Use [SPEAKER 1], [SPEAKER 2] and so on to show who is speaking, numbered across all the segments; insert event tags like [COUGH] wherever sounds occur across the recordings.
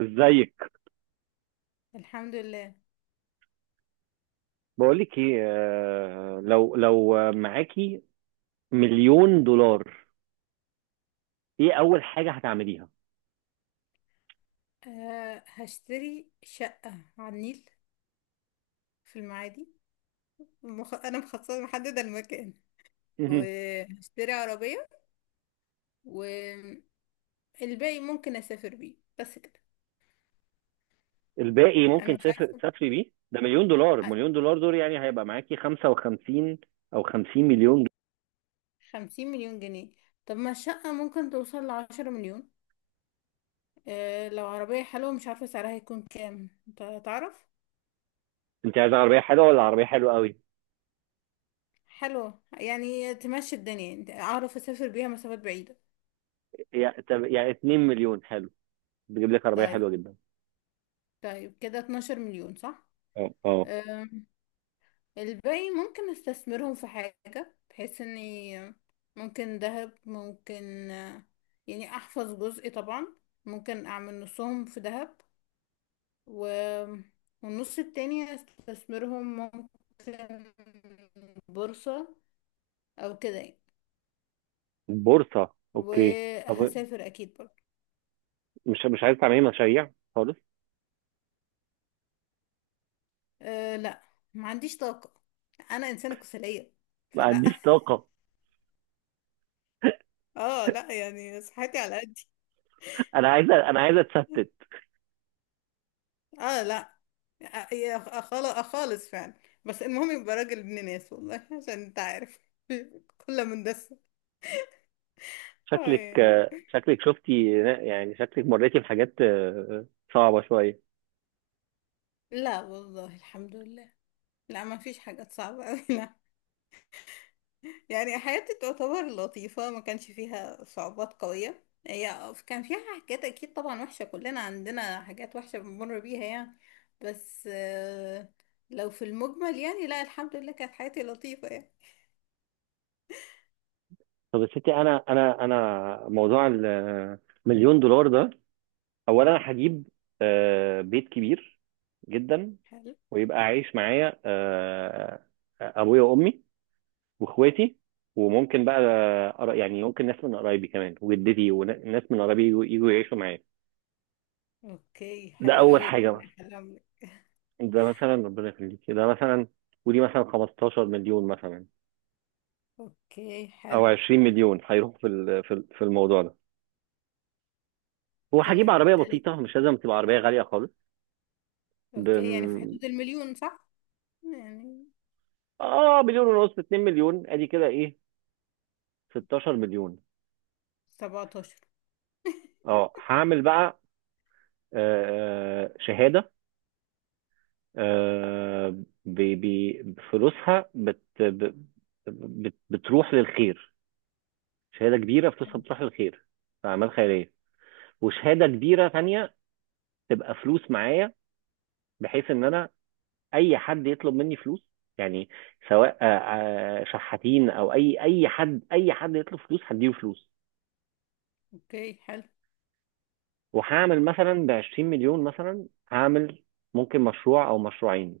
[SPEAKER 1] ازيك؟
[SPEAKER 2] الحمد لله.
[SPEAKER 1] بقولك ايه، لو معاكي مليون دولار، ايه اول حاجه هتعمليها؟
[SPEAKER 2] هشتري شقة على النيل في المعادي. أنا مخصصة محددة المكان،
[SPEAKER 1] مهم.
[SPEAKER 2] وهشتري عربية، والباقي ممكن أسافر بيه، بس كده.
[SPEAKER 1] الباقي
[SPEAKER 2] أنا
[SPEAKER 1] ممكن
[SPEAKER 2] مش
[SPEAKER 1] تسافر
[SPEAKER 2] عارفة.
[SPEAKER 1] تسافري بيه. ده مليون دولار،
[SPEAKER 2] ع-
[SPEAKER 1] مليون دولار دول يعني هيبقى معاكي 55 او 50 مليون جنيه.
[SPEAKER 2] خمسين مليون جنيه. طب ما الشقة ممكن توصل لعشرة مليون. أه لو عربية حلوة، مش عارفة سعرها هيكون كام، أنت تعرف.
[SPEAKER 1] انت عايزه عربيه حلوه ولا عربيه حلوه قوي؟
[SPEAKER 2] حلوة يعني تمشي الدنيا، أنت أعرف أسافر بيها مسافات بعيدة.
[SPEAKER 1] يعني طب، يعني 2 مليون حلو، بتجيب لك عربيه
[SPEAKER 2] طيب.
[SPEAKER 1] حلوه جدا.
[SPEAKER 2] طيب كده 12 مليون، صح؟
[SPEAKER 1] اه، اه.
[SPEAKER 2] الباقي ممكن استثمرهم في حاجة، بحيث اني ممكن ذهب، ممكن يعني احفظ جزء طبعا. ممكن اعمل نصهم في ذهب، و... والنص التاني استثمرهم، ممكن بورصة او كده يعني.
[SPEAKER 1] بورصه، اوكي، طب.
[SPEAKER 2] وهسافر اكيد برضه.
[SPEAKER 1] مش عايزه تعملي مشاريع خالص؟
[SPEAKER 2] أه لا، ما عنديش طاقة، انا انسانة كسلية،
[SPEAKER 1] ما
[SPEAKER 2] فلا.
[SPEAKER 1] عنديش
[SPEAKER 2] [LAUGHS]
[SPEAKER 1] طاقه.
[SPEAKER 2] اه لا، يعني صحتي على قدي.
[SPEAKER 1] [LAUGHS] انا عايزه اتستت.
[SPEAKER 2] اه لا، يا خالص خالص فعلا. بس المهم يبقى راجل ابن ناس، والله، عشان انت عارف. [LAUGHS] كلها مندسة. اه
[SPEAKER 1] شكلك
[SPEAKER 2] يعني.
[SPEAKER 1] شكلك شفتي. يعني شكلك مريتي بحاجات صعبة شوية.
[SPEAKER 2] لا والله، الحمد لله. لا، ما فيش حاجات صعبة أوي. [LAUGHS] لا، يعني حياتي تعتبر لطيفة، ما كانش فيها صعوبات قوية، هي كان فيها حاجات أكيد طبعا وحشة، كلنا عندنا حاجات وحشة بنمر بيها يعني. بس لو في المجمل يعني، لا الحمد لله، كانت حياتي لطيفة يعني.
[SPEAKER 1] طب يا ستي، أنا موضوع المليون دولار ده، أولا أنا هجيب بيت كبير جدا.
[SPEAKER 2] حلو.
[SPEAKER 1] ويبقى عايش معايا أبويا وأمي وإخواتي، وممكن بقى يعني ممكن ناس من قرايبي كمان، وجدتي وناس من قرايبي يجوا يعيشوا معايا.
[SPEAKER 2] اوكي،
[SPEAKER 1] ده
[SPEAKER 2] حلو
[SPEAKER 1] أول
[SPEAKER 2] قوي،
[SPEAKER 1] حاجة
[SPEAKER 2] ربنا
[SPEAKER 1] مثلا.
[SPEAKER 2] يخليهم لك.
[SPEAKER 1] ده مثلا ربنا يخليك، ده مثلا. ودي مثلا 15 مليون مثلا،
[SPEAKER 2] اوكي حلو.
[SPEAKER 1] او 20 مليون هيروح في الموضوع ده. هو هجيب
[SPEAKER 2] تمام
[SPEAKER 1] عربيه بسيطه،
[SPEAKER 2] تلاتة.
[SPEAKER 1] مش لازم تبقى عربيه غاليه خالص. ب...
[SPEAKER 2] اوكي، يعني في حدود المليون، صح؟ يعني
[SPEAKER 1] اه مليون ونص، 2 مليون، ادي كده ايه؟ 16 مليون.
[SPEAKER 2] 17. [LAUGHS]
[SPEAKER 1] اه هعمل بقى شهاده، آه فلوسها بتروح للخير. شهاده كبيره فلوسها بتروح للخير، في اعمال خيريه. وشهاده كبيره ثانيه تبقى فلوس معايا، بحيث ان انا اي حد يطلب مني فلوس، يعني سواء شحاتين او اي حد يطلب فلوس هديله فلوس.
[SPEAKER 2] اوكي حلو.
[SPEAKER 1] وهعمل مثلا ب 20 مليون، مثلا هعمل ممكن مشروع او مشروعين.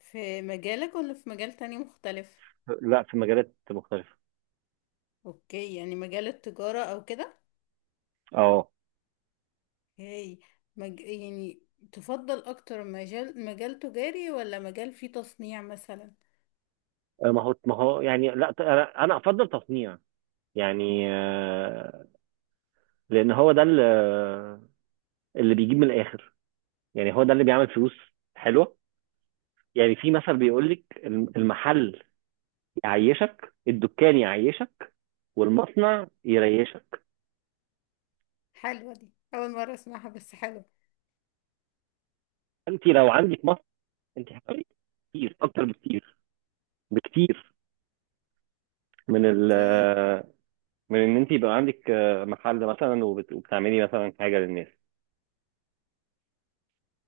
[SPEAKER 2] في مجالك ولا في مجال تاني مختلف؟
[SPEAKER 1] لا، في مجالات مختلفه.
[SPEAKER 2] اوكي يعني مجال التجارة او كده.
[SPEAKER 1] اه
[SPEAKER 2] اوكي. يعني تفضل اكتر مجال، مجال تجاري ولا مجال فيه تصنيع مثلا؟
[SPEAKER 1] ما هو يعني لا، أنا افضل تصنيع. يعني لان هو ده اللي بيجيب من الاخر. يعني هو ده اللي بيعمل فلوس حلوه. يعني في مثل بيقول لك، المحل يعيشك، الدكان يعيشك، والمصنع يريشك.
[SPEAKER 2] حلوة دي، اول مرة اسمعها، بس حلو.
[SPEAKER 1] انت لو عندك مصنع، انت هتعملي كتير، اكتر بكتير بكتير، من ال
[SPEAKER 2] اوكي.
[SPEAKER 1] من ان انت يبقى عندك محل مثلا وبتعملي مثلا حاجه للناس.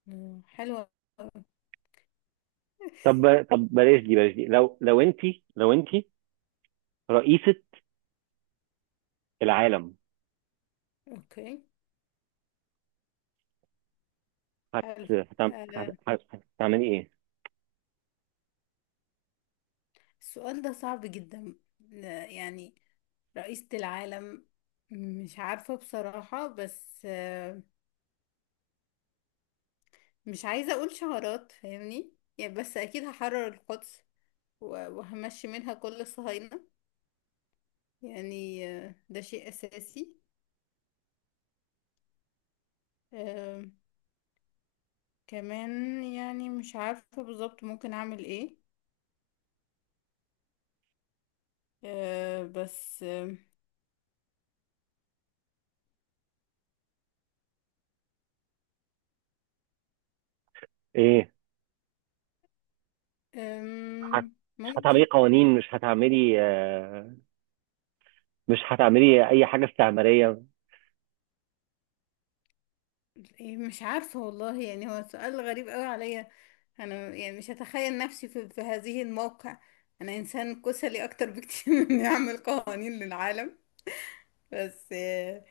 [SPEAKER 2] مم، حلوة.
[SPEAKER 1] طب، طب بلاش دي بلاش دي، لو انت رئيسه العالم،
[SPEAKER 2] اوكي
[SPEAKER 1] هت
[SPEAKER 2] حلو.
[SPEAKER 1] هتعم-
[SPEAKER 2] آه.
[SPEAKER 1] هت- هت- هتعملي ايه؟
[SPEAKER 2] السؤال ده صعب جدا. يعني رئيسة العالم، مش عارفة بصراحة، بس مش عايزة أقول شعارات، فاهمني يعني. بس أكيد هحرر القدس، وهمشي منها كل الصهاينة. يعني ده شيء أساسي. آه، كمان يعني مش عارفة بالظبط ممكن أعمل إيه. آه، بس آه،
[SPEAKER 1] ايه؟ هت-
[SPEAKER 2] آم،
[SPEAKER 1] مش هتعملي
[SPEAKER 2] ممكن
[SPEAKER 1] قوانين، مش هتعملي اي حاجه استعماريه؟
[SPEAKER 2] إيه، مش عارفة والله، يعني هو سؤال غريب قوي عليا. انا يعني مش هتخيل نفسي في هذه الموقع. انا انسان كسلي اكتر بكتير [LAUGHS] من اني اعمل قوانين للعالم. بس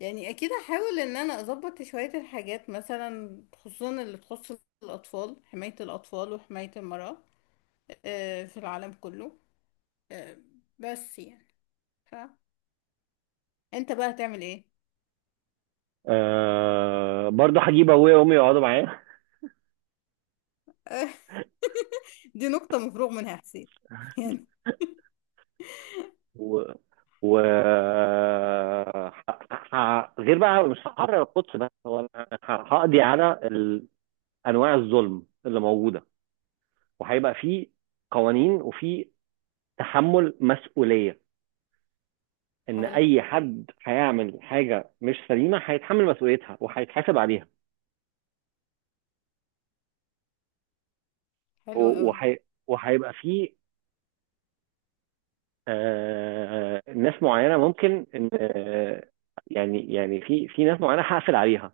[SPEAKER 2] يعني اكيد هحاول ان انا اظبط شوية الحاجات، مثلا خصوصا اللي تخص الاطفال، حماية الاطفال وحماية المرأة في العالم كله. آه، بس يعني، ف انت بقى هتعمل ايه؟
[SPEAKER 1] برضه هجيب ابويا وامي يقعدوا معايا.
[SPEAKER 2] [LAUGHS] دي نقطة مفروغ منها يا حسين. [LAUGHS] يعني.
[SPEAKER 1] و و غير بقى، مش هحرر القدس بس، هو أنا هقضي على انواع الظلم اللي موجوده. وهيبقى في قوانين، وفي تحمل مسؤوليه. ان
[SPEAKER 2] حلو.
[SPEAKER 1] اي حد هيعمل حاجه مش سليمه هيتحمل مسؤوليتها، وهيتحاسب عليها.
[SPEAKER 2] حلو
[SPEAKER 1] و-
[SPEAKER 2] قوي.
[SPEAKER 1] وهي- وهيبقى في ناس معينه ممكن ان يعني في ناس معينه هقفل عليها.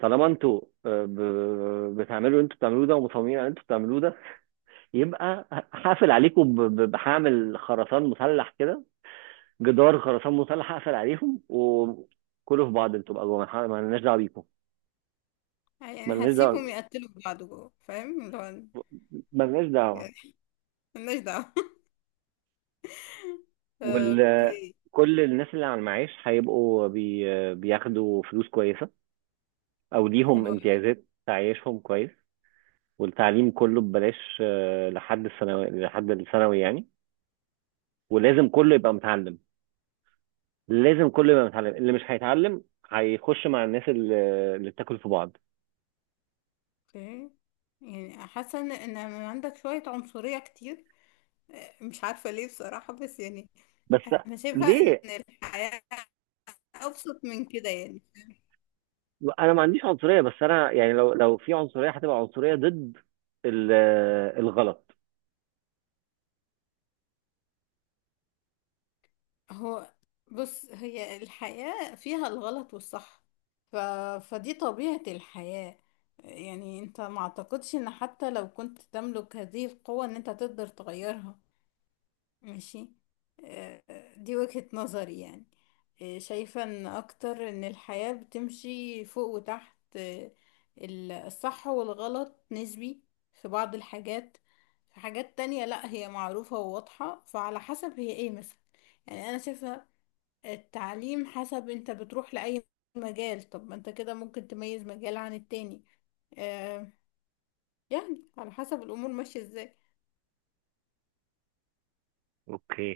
[SPEAKER 1] طالما انتوا بتعملوا انتوا بتعملوه ده، ومصممين على انتوا بتعملوه ده، يبقى هقفل عليكم، بهعمل خرسان مسلح كده. جدار خرسان مسلح هقفل عليهم وكلوا في بعض. انتوا بقى جوه، ما لناش دعوه بيكم. ما
[SPEAKER 2] يعني
[SPEAKER 1] لناش
[SPEAKER 2] هسيبهم
[SPEAKER 1] دعوه،
[SPEAKER 2] يقتلوا في بعض جوه، فاهم اللي هو
[SPEAKER 1] ما لناش دعوه.
[SPEAKER 2] يعني. [LAUGHS] مالناش دعوة.
[SPEAKER 1] وال
[SPEAKER 2] اوكي
[SPEAKER 1] كل الناس اللي على المعاش هيبقوا بياخدوا فلوس كويسه، او ليهم
[SPEAKER 2] حلو أوي.
[SPEAKER 1] امتيازات تعيشهم كويس. والتعليم كله ببلاش لحد الثانوي، لحد الثانوي يعني، ولازم كله يبقى متعلم. لازم كل ما يتعلم، اللي مش هيتعلم هيخش مع الناس اللي بتاكل في بعض.
[SPEAKER 2] اوكي. يعني حاسة ان إن عندك شوية عنصرية كتير، مش عارفة ليه بصراحة، بس يعني
[SPEAKER 1] بس
[SPEAKER 2] انا شايفة ان
[SPEAKER 1] ليه؟
[SPEAKER 2] الحياة ابسط من كده يعني.
[SPEAKER 1] انا ما عنديش عنصريه، بس انا يعني لو في عنصريه، هتبقى عنصريه ضد ال- الغلط.
[SPEAKER 2] هو بص، هي الحياة فيها الغلط والصح، ف... فدي طبيعة الحياة. يعني انت، ما اعتقدش ان حتى لو كنت تملك هذه القوة ان انت تقدر تغيرها. ماشي. آه، دي وجهة نظري يعني. شايفة ان اكتر ان الحياة بتمشي فوق وتحت. الصح والغلط نسبي في بعض الحاجات. في حاجات تانية لا، هي معروفة وواضحة، فعلى حسب هي ايه مثلا. يعني انا شايفة التعليم حسب انت بتروح لأي مجال، طب ما انت كده ممكن تميز مجال عن التاني. آه، يعني على حسب الامور ماشية ازاي.
[SPEAKER 1] اوكي،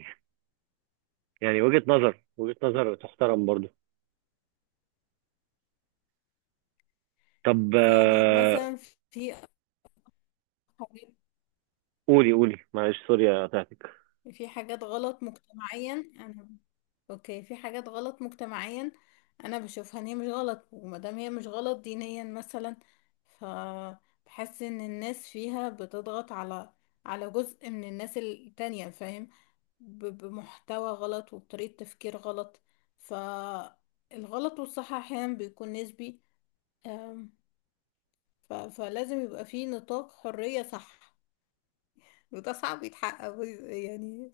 [SPEAKER 1] يعني وجهة نظر، وجهة نظر تحترم برضو. طب،
[SPEAKER 2] يعني مثلا، في
[SPEAKER 1] قولي قولي، معلش سوري قطعتك.
[SPEAKER 2] في حاجات غلط مجتمعيا، انا اوكي في حاجات غلط مجتمعيا انا بشوفها ان هي مش غلط، ومادام هي مش غلط دينيا مثلا، ف بحس ان الناس فيها بتضغط على جزء من الناس التانية، فاهم؟ بمحتوى غلط وبطريقة تفكير غلط. فالغلط والصح احيانا بيكون نسبي. أم، فلازم يبقى في نطاق حرية، صح؟ وده صعب يتحقق يعني.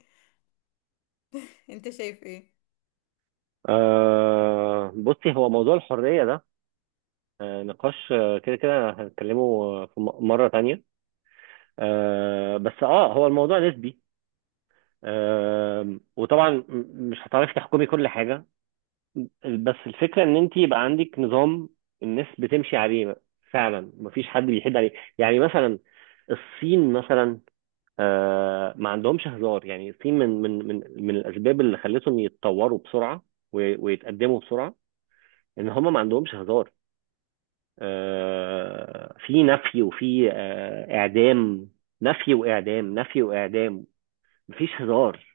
[SPEAKER 2] انت شايف ايه؟
[SPEAKER 1] بصي، هو موضوع الحرية ده نقاش، كده كده هنتكلمه في مرة تانية. بس هو الموضوع نسبي. وطبعا مش هتعرفي تحكمي كل حاجه. بس الفكره ان انت يبقى عندك نظام الناس بتمشي عليه، فعلا مفيش حد بيحد عليه. يعني مثلا، الصين مثلا ما عندهمش هزار. يعني الصين من الاسباب اللي خلتهم يتطوروا بسرعه، ويتقدموا بسرعه، ان هم ما عندهمش هزار. في نفي، وفي اعدام. نفي واعدام، نفي واعدام. مفيش هزار.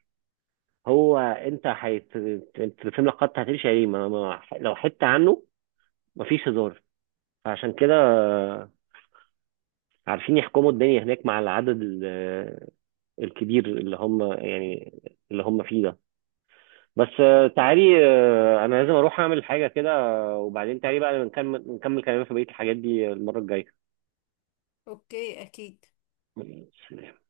[SPEAKER 1] هو انت انت الفيلم لو قطع هتمشي عليه، ما... ما... لو حتة عنه. مفيش هزار. فعشان كده عارفين يحكموا الدنيا هناك، مع العدد الكبير اللي هم يعني اللي هم فيه ده. بس تعالي، انا لازم اروح اعمل حاجة كده، وبعدين تعالي بقى نكمل كلامنا في بقية الحاجات دي المرة
[SPEAKER 2] اوكي اكيد.
[SPEAKER 1] الجاية.